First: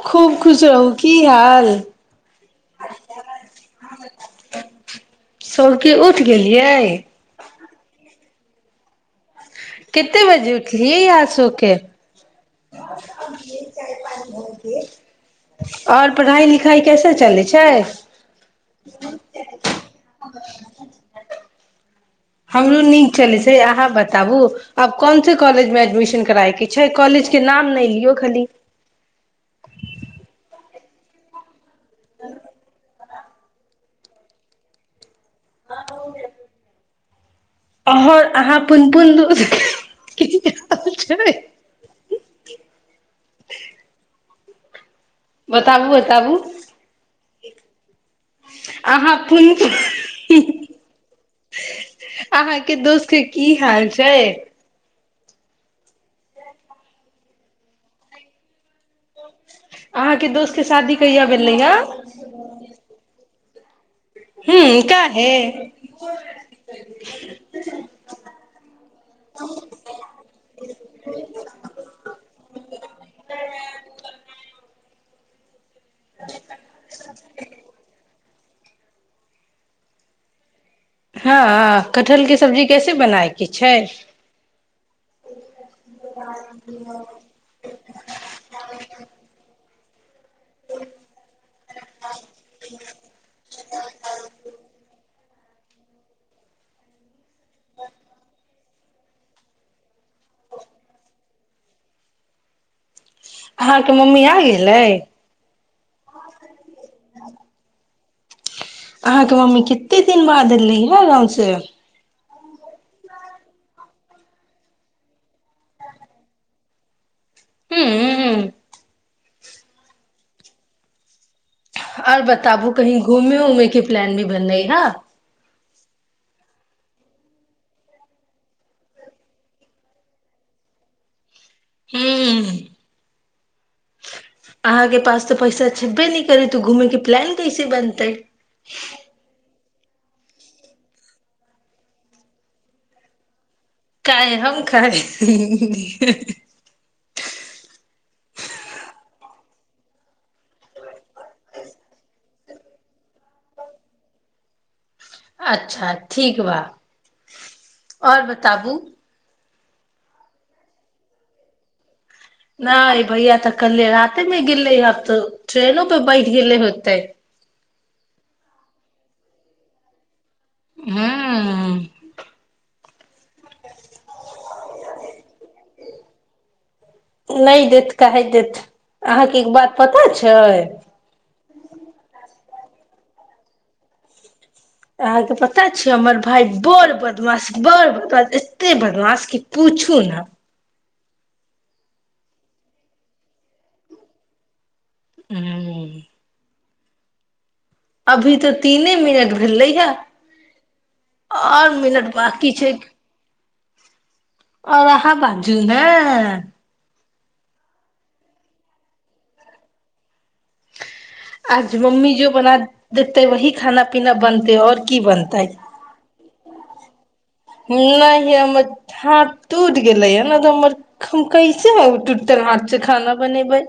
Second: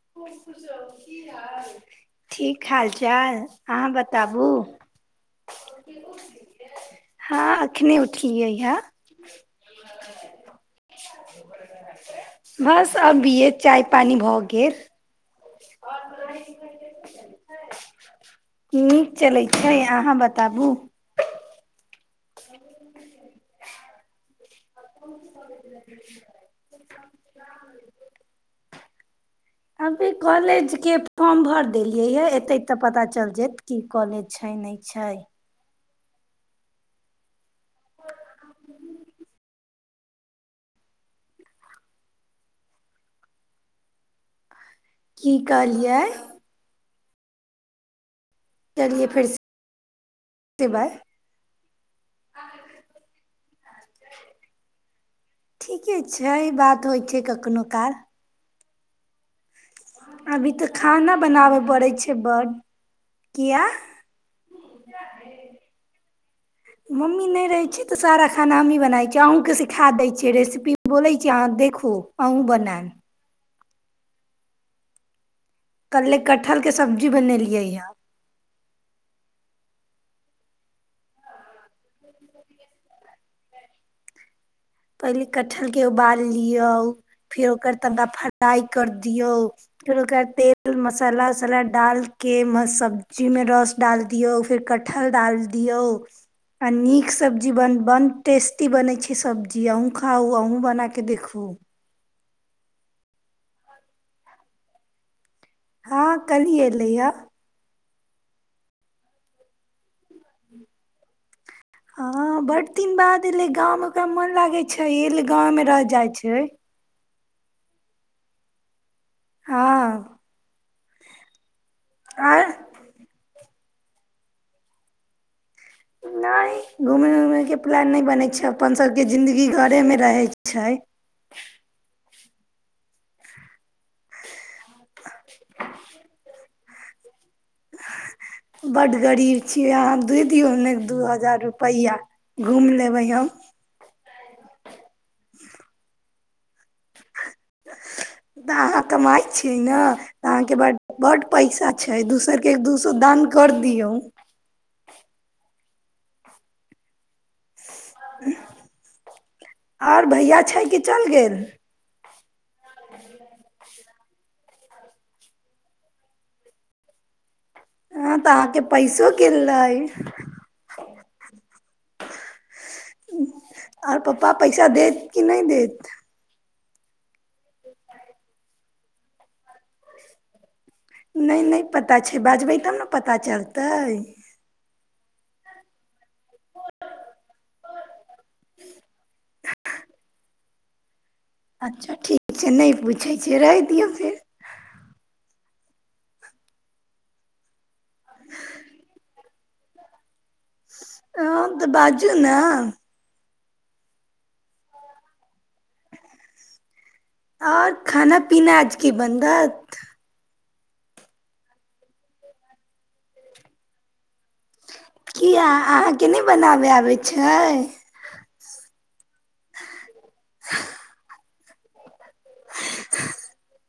खूब खुश रहू की हाल ठीक हालचाल अहाँ बताबु सौके उठि गेलियै हँ एखने उठलियै हँ केते बजे उठलिय आ सोके बस अबिये चाय पानी भ गेल आओर पढ़ाई लिखाइ कैसे चलै छैय नीक चलै छै अहाँ बताबू हमरो नीक चलै छैय अहाँ बताबु आब कोनस कॉलेज मे एडमिशन कराय के छैय कॉलेज के नाम नहि लियौ खाली अभी कॉलेज के फॉर्म भर देलियै या एते तऽ पता चल कि कॉलेज छैय नहि छैय अहर अहाँ पुन पुन [unintelligible] की बताबू कहलियै बताबु चलिये फेर अहाँके से बात दोस्तके की हाल छैय ठीके छै ई बात होइ छैय कखनहु काल अहाँके अभी दोस्त के तऽ शादी खाना कहिया भेलै बनाबय ह पड़ै छैय बड्ड किया हूँ काहे मम्मी नहि रहै छै तऽ सारा खाना हमहीँ बनाै छियै अहुूँके सिखा दै छियै रेसिपी बोलैत छी अहाँ देखू अहूँ बनायब कल्े कटहल के सब्जी बनेलियै ह हँ कटहलके सब्जी कैसे बनायके छैय पहिले कटहलके उबाल लियौ फेर ओकर तनका फ्राइ कर दियौय [unintelligible] तेल मसाला वसाला डालके म सब्जीमे रस डाल दियऔ फिर कटहल दियौय नीक सब्जी ब टेस्टी बन छैय सब् जी अ खाउ अू बना के देखखू अहाँके मम्मी आ गेलैय हँ कलिये पलय अहाँके मम्मी कते दिन बाद एलै ह गांव से हँ बड दिन बाद एलैय गाँवमे ओकरा मन लागै छैय एहिले गाँव मे रह जाइ छैय हूँ हँ आओर आ बताबू कही घूमे घूमे क प्लान भी बनलै हैँ नहि घूमय उमयके प्लान नहि बनै छैय अपन सभके जिंन्दगी घरेमे रहैय छैय हू अहा के पास तऽ पैसा छेबे नहि करैत घूमै के प्लान तीसी बनतैय के अहाँ के दिय हने दू हजार रुपैआ घुमि लेबैय हम काय हम काय तऽ अहाँ कमाइ छियै ने तऽ अहाँके बड्ड बड्ड पैसा छैय दूसरके दू सए दान कर दियौय अच्छा ठीक बा आओर बताबू आर भैया छै कि चलि गेल नहि भैय तऽ कले े मे गिे आब तऽ ट्रेनो पे बैठ गेले होते हँ तऽहाँके पैसो कनइ हँ आर पप्पा पैसा देत कि नहि देत नहि देत के देत अहाँके बात पता छै नहि नहि पता छै बाजबै तब ने पता चलतै अहाँके पता छ हमर भाय बड़ बदमाश बड़ बदमाास एते बदमाास कि पूछू ने अच्छा ठीक छै नहि पूछै छिय रहि दियौ फेर ह अभी तऽ तीने मिनट भेलै हे हँ तऽ आओर बाजू मिनट ने बकी छै ओहा ब जू ह आओर खाना पीना आज की बनत आज मम्मी जो बना देत है वी खाना केना बनतै आऔर की किया बनतै अहाँके नहि बनाबे आब नहि हम हँ टूटि गेले या ने त हमर कहै छै ह त हथ च खाना बनेबै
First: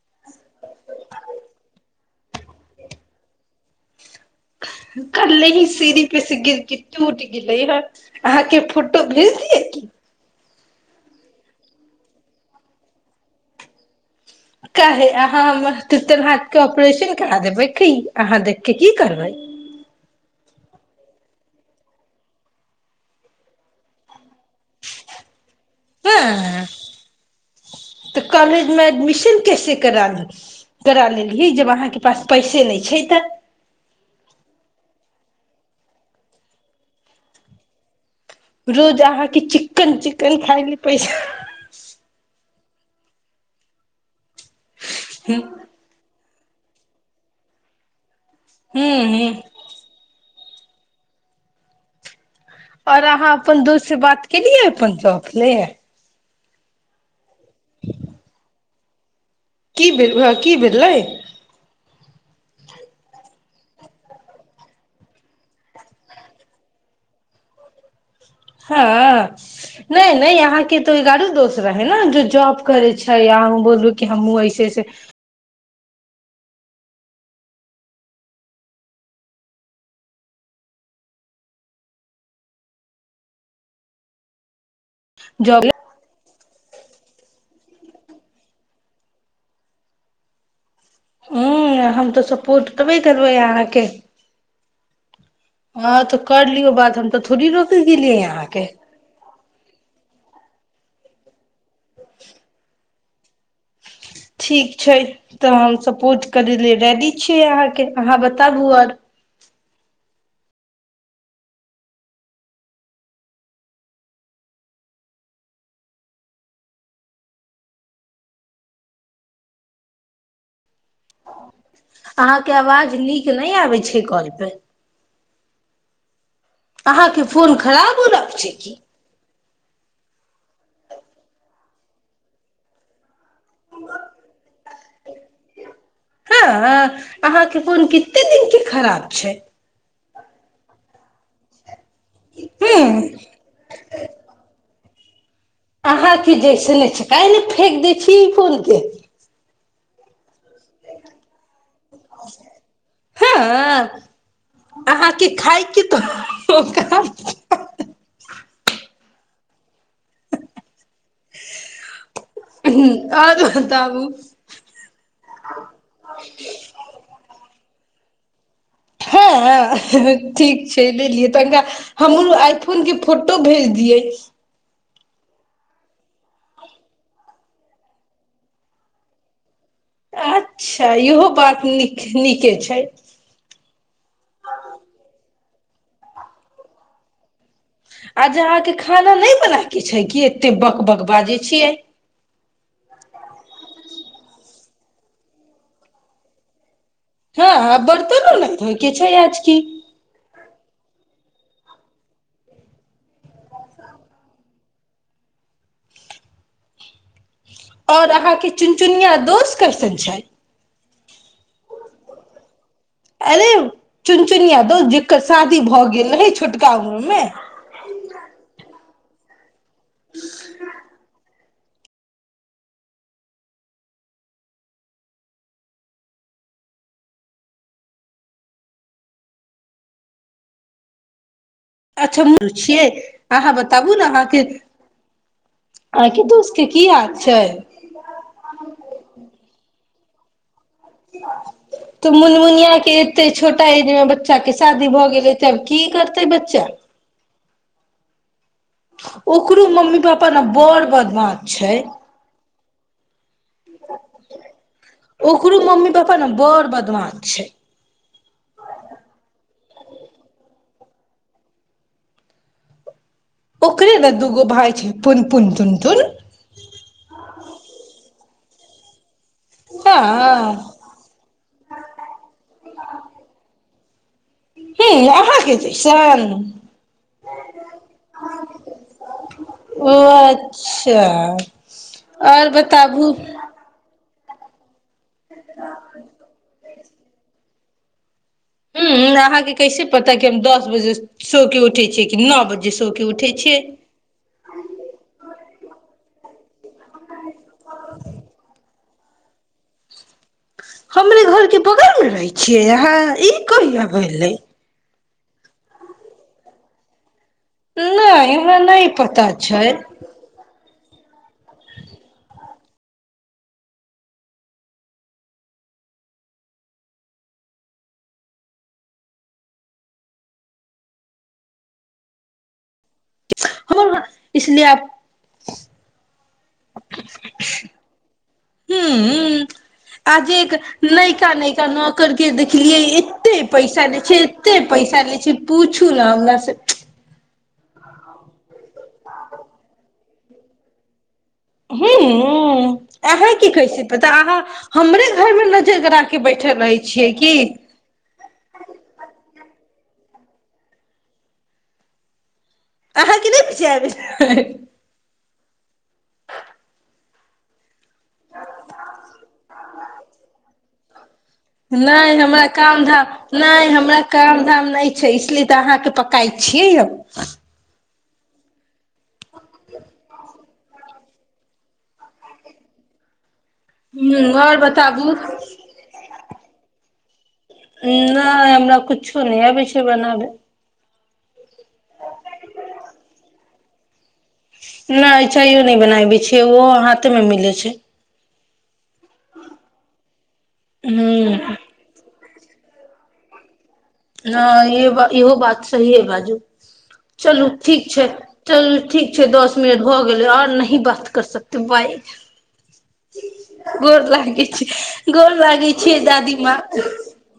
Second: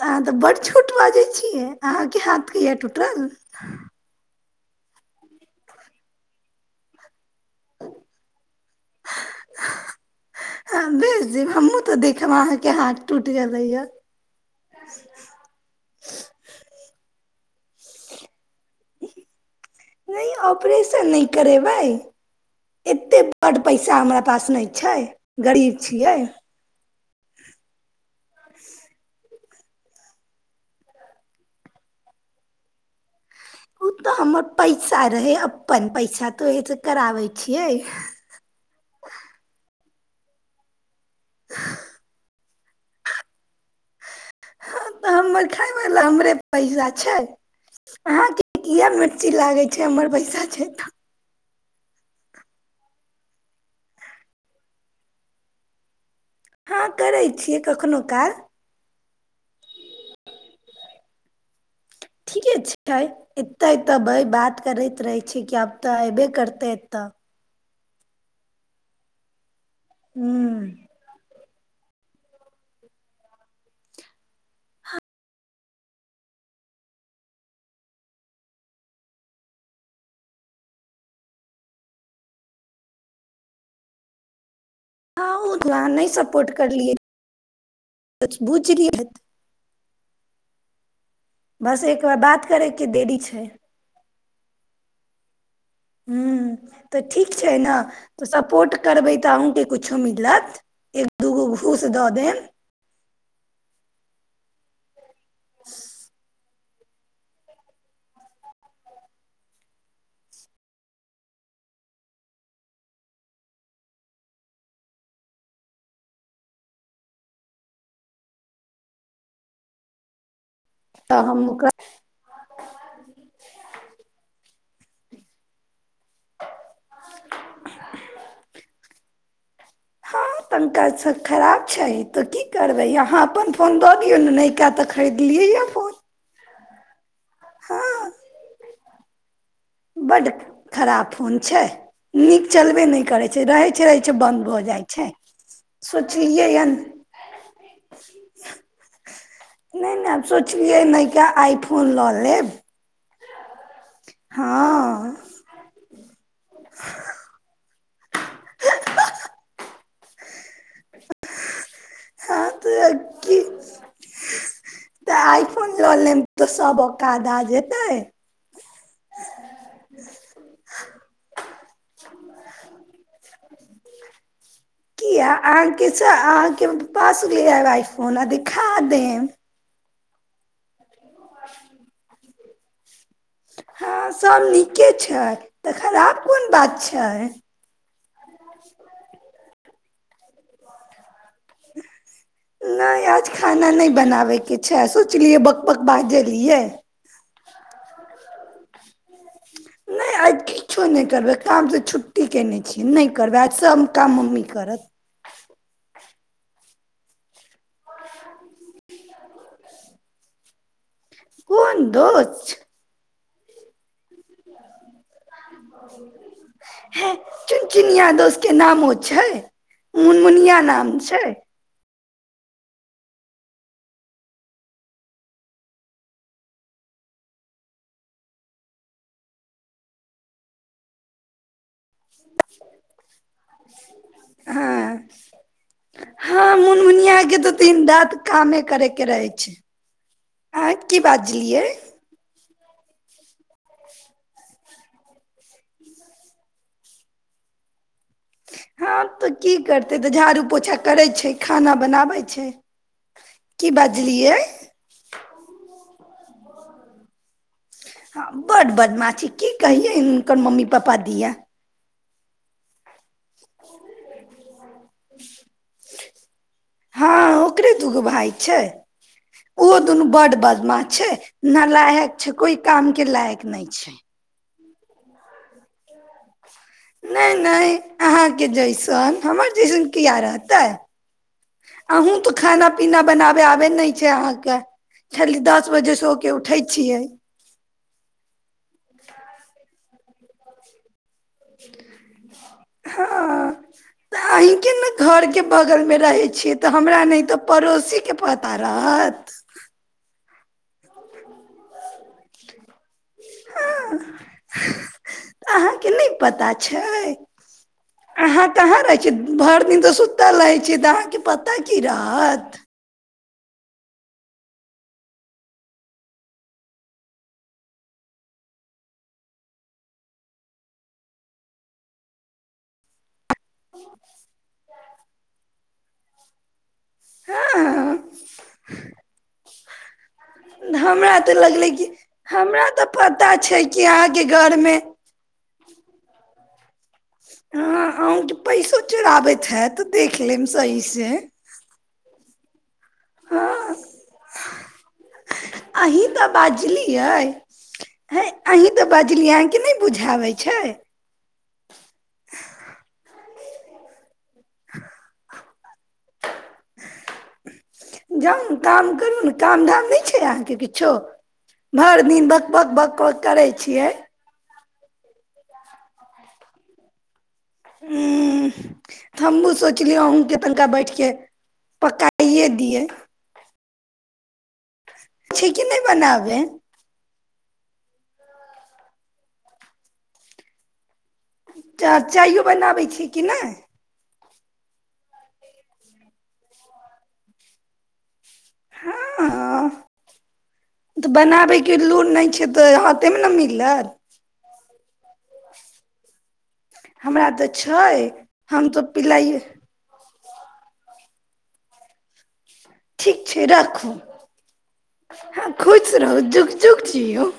तऽ अहाँ तऽ बड़ छोट बाजै छियै आकी हात क एट उट्र कल्ले ही सीढ़ी पे से गिरके टूट गे हे अहाँके फोटो भेज दिय की हँ भेज देब हमहूँ तऽ देखब अहाँके हाथ टूटि गेलैए क ह अाँ त तर हाटके ऑपरेशन कर देै देखी अहाँ देख के की करबइ नहि ऑपरेशन करेबै एते बड पैसा हमरा पास नहि छै गरीब छियै हँ तऽ कॉलेजमे एडमिशन कैसे करा ली करा लेली जब अहाँके पास पैसे नहि छै तऽ ओ तऽ हमर पैसा रहै अपन पैसा तऽ ओहिसँ कराबै छियै रोज अहाँके चिकन चिकन खाायल पैसा तऽ हमर खाब ल हमरे पैसा छै आहां के किया हूं हूं मिर्ची लागै छै हमर पैसा। छै। आओर अहाँ अपन दोस से बात केलियै अपन शौक ले। हँ करै छियै कखनो काल। की भेल की भेलेललय। ठीके छै एते तब बात करैत रहै छै कि आब तऽ एयबे करतै एतऽ हँ। नहि नहि हूँ अहाँ के त एकआरो दोस्त। रहै ने जे जॉब करै छै आा हम बोलू कि हमहूँ ऐसेऐसे। ह जॉब जाने सब। रिपोर्ट करलिए [unintelligible] हें हम तऽ सपोर्ट करबे करबै छै अहाँके। हँ तऽ कर लियौ हूँ बात तऽ हम ठीक थोड़ी छै ने रोकै गेलियै तऽ अहाँके सपोर्ट करबै तऽ अहूँके कुछो मिल- लत एक दूगो। घूस दऽ देब। ठीक छै। तऽ हम सपोज करे। रेडी छियै अहाँके अहाँ बताबु आर। तऽ हम। ओकरा अहाँके आवाज नीक नहि आबै छै कॉल पे अहाँके फोन खराब होलक छै की। हँ पंखा सब खराब छै तऽ की करबै अहाँ। अपन फोन दऽ दियौ ने नैयका तऽ खरीदलियै या फोन। हँ [unintelligible] अहाँके फोन हँ कते दिनके खराब। छै बड्ड खराब फोन छै।। नीक चलबे न ह करै छै रहै छै रहै छै बंद भ जाय छै। अहाँके ज सोचलियै न हन सुने छै काहे न फेेक दै छी ई फोन के। नहि नहि। सोचलिए नैका आइ फोन ललेब। हँ अहाँके खाय क तऽ। ओ का- [unintelligible] हँ त की आओर बताबू तऽ आइ फोन लऽ लेब तऽ सब औकाद आ जेतैय हँऽ ठीक छैय ले लियै तनिका हमरो आइ फोने के फोटो भेज दियैय किया अहाँके अहाँके पास गेलैय रहब आइफोन आ देखा देब अच्छा त इहो बात नीक नीक के छैय हँ सब नीके छैय तऽ खराब कोन बात छैय आज अहाँके खाना नहि बना- के छैय कि एते बक बक बाजै छियै नहि आज खाना नहि बनाबैके छैय सोचलियै बक बक बाजे रियै हँ ह बर्तनो नहि धोइ के छैय आज की नहि आज की कुछो नहि करबै कामसँ छुट्टी कैने छियै नहि करबै आज सभ काम मम्मी करत आओर अहाँके चुनचुनिया दोष कैसन छैय कोन दोस्त अरे चुनचुनिया दोस्त जकर शादी भऽ गेल रहै छोटका हे उमरमे चुनचुनिया दोस्तके नामो छै मुनमुनिया नाम छैय अच्छा मुर्ख छियै अहाँ बताबु ने अहाँके हँ अहाँ के दोस्त हँ के की हाल मुनमुनिया के छैय तऽ दिन रात कामे करे के रहे छै अहाँ की बाजलियै तऽ मुनमुनिया के एते छोटा ऐज मे बच्चा के- शादी भऽ गेलैय तब की करतै बच्चा हँ तऽ की ओकरो करतै मम्मी तऽ पापा झाड़ू ने पोछा बड़ करैय छैय बदमाश खाना छै बनाबै छै की बाजलियै बर बदमाश छैय हँ बड बदमाछी की कहियै हुनकर मम्मी पापा दिया ओकरे ने दूगो भाइ छै पुनपुन तुनतुन हँ ओकरे दूगो भाय छै ओ दुनू बड बदमाश छैय नलायक छैय कोई काम के लायक नहि छैय हें अहाँके जैसन नहि नहि अहाँके जैसन हमर जैसन ओ किया रहतै अच्छा अहूँ तऽ आओर खाना पीना बताबू बनाबे आबे नहि अहाँके खाली दस बजे सो के उठै छियै हू अहाँ कैसप पता कि हम दस बजे सए के उठै छियै कि नओ बजे सए के उठै छियै। ल नहि घरके बगलमे रहै छियै तऽ हमरा नहि तऽ पड़ोसी के पतारा सात। हम घरके प मे रहै छियै यहा ई कहिय भेलेय। अहां के नहि पता छय नहि अहां हमरा कहां नहि रहिये पता छए। भर छै दिन त सुतल रहिए छे। से त अहाँ के पता की रहत [unintelligible] हँ अ आज एक नैयका नैयका कि नौकर के हमरा देखलीये। तऽ एते पता छै कि पैसा लै छै अहाँके एते घरमे पैसा लैछै पूछू ना हमरा से। हाँ अंहूँ के पैसो चोरावैत हायत देखलेब सही से। हूँ अहाँ की करै हँ छियै पता अहाँ हमरे घर मे नजर गरा अहीं के तऽ बैठल रहै बाजलियै छियै की बुझआवे छै। अहाँ के नहि बुझआवै छै [unintelligible] जाउ काम करू न काम धाम नहि छै अहाँ के कि। [unintelligible] नै हमरा काम धाम करै नै छियै हमरा काम धाम नै छै इसलिए त अहां के पकाये छियै यौ हूँ हमहू सोचलिए अन्हु के तनिका बैठ के पकाये दिये। हूँ आओर बताउ छींके नै बनावे नै हमरा कुछो नय आवेछो बनावे। चा चायो बनावेय छियै की नइ नइ चायो नहि बनावे छियै ओहो हाथ मे मिले छै हाँ अ तो हूँ बनावे के लूर नै छै त हाथे मे न मिललै हाँ इहो इहो बात सहीये बाजू हमरा चलू तऽ ठीक छै छैय हम चलू तऽ ठीक छैय पिलाइए दस मिनट भ [unintelligible] अभी और नहीं बात कर सकते बाय ठीक छै [unintelligible] राखू गोर लागै छी गोर अहाँ लागै खुश छियै रहू दादी जुग मां जुग जियौ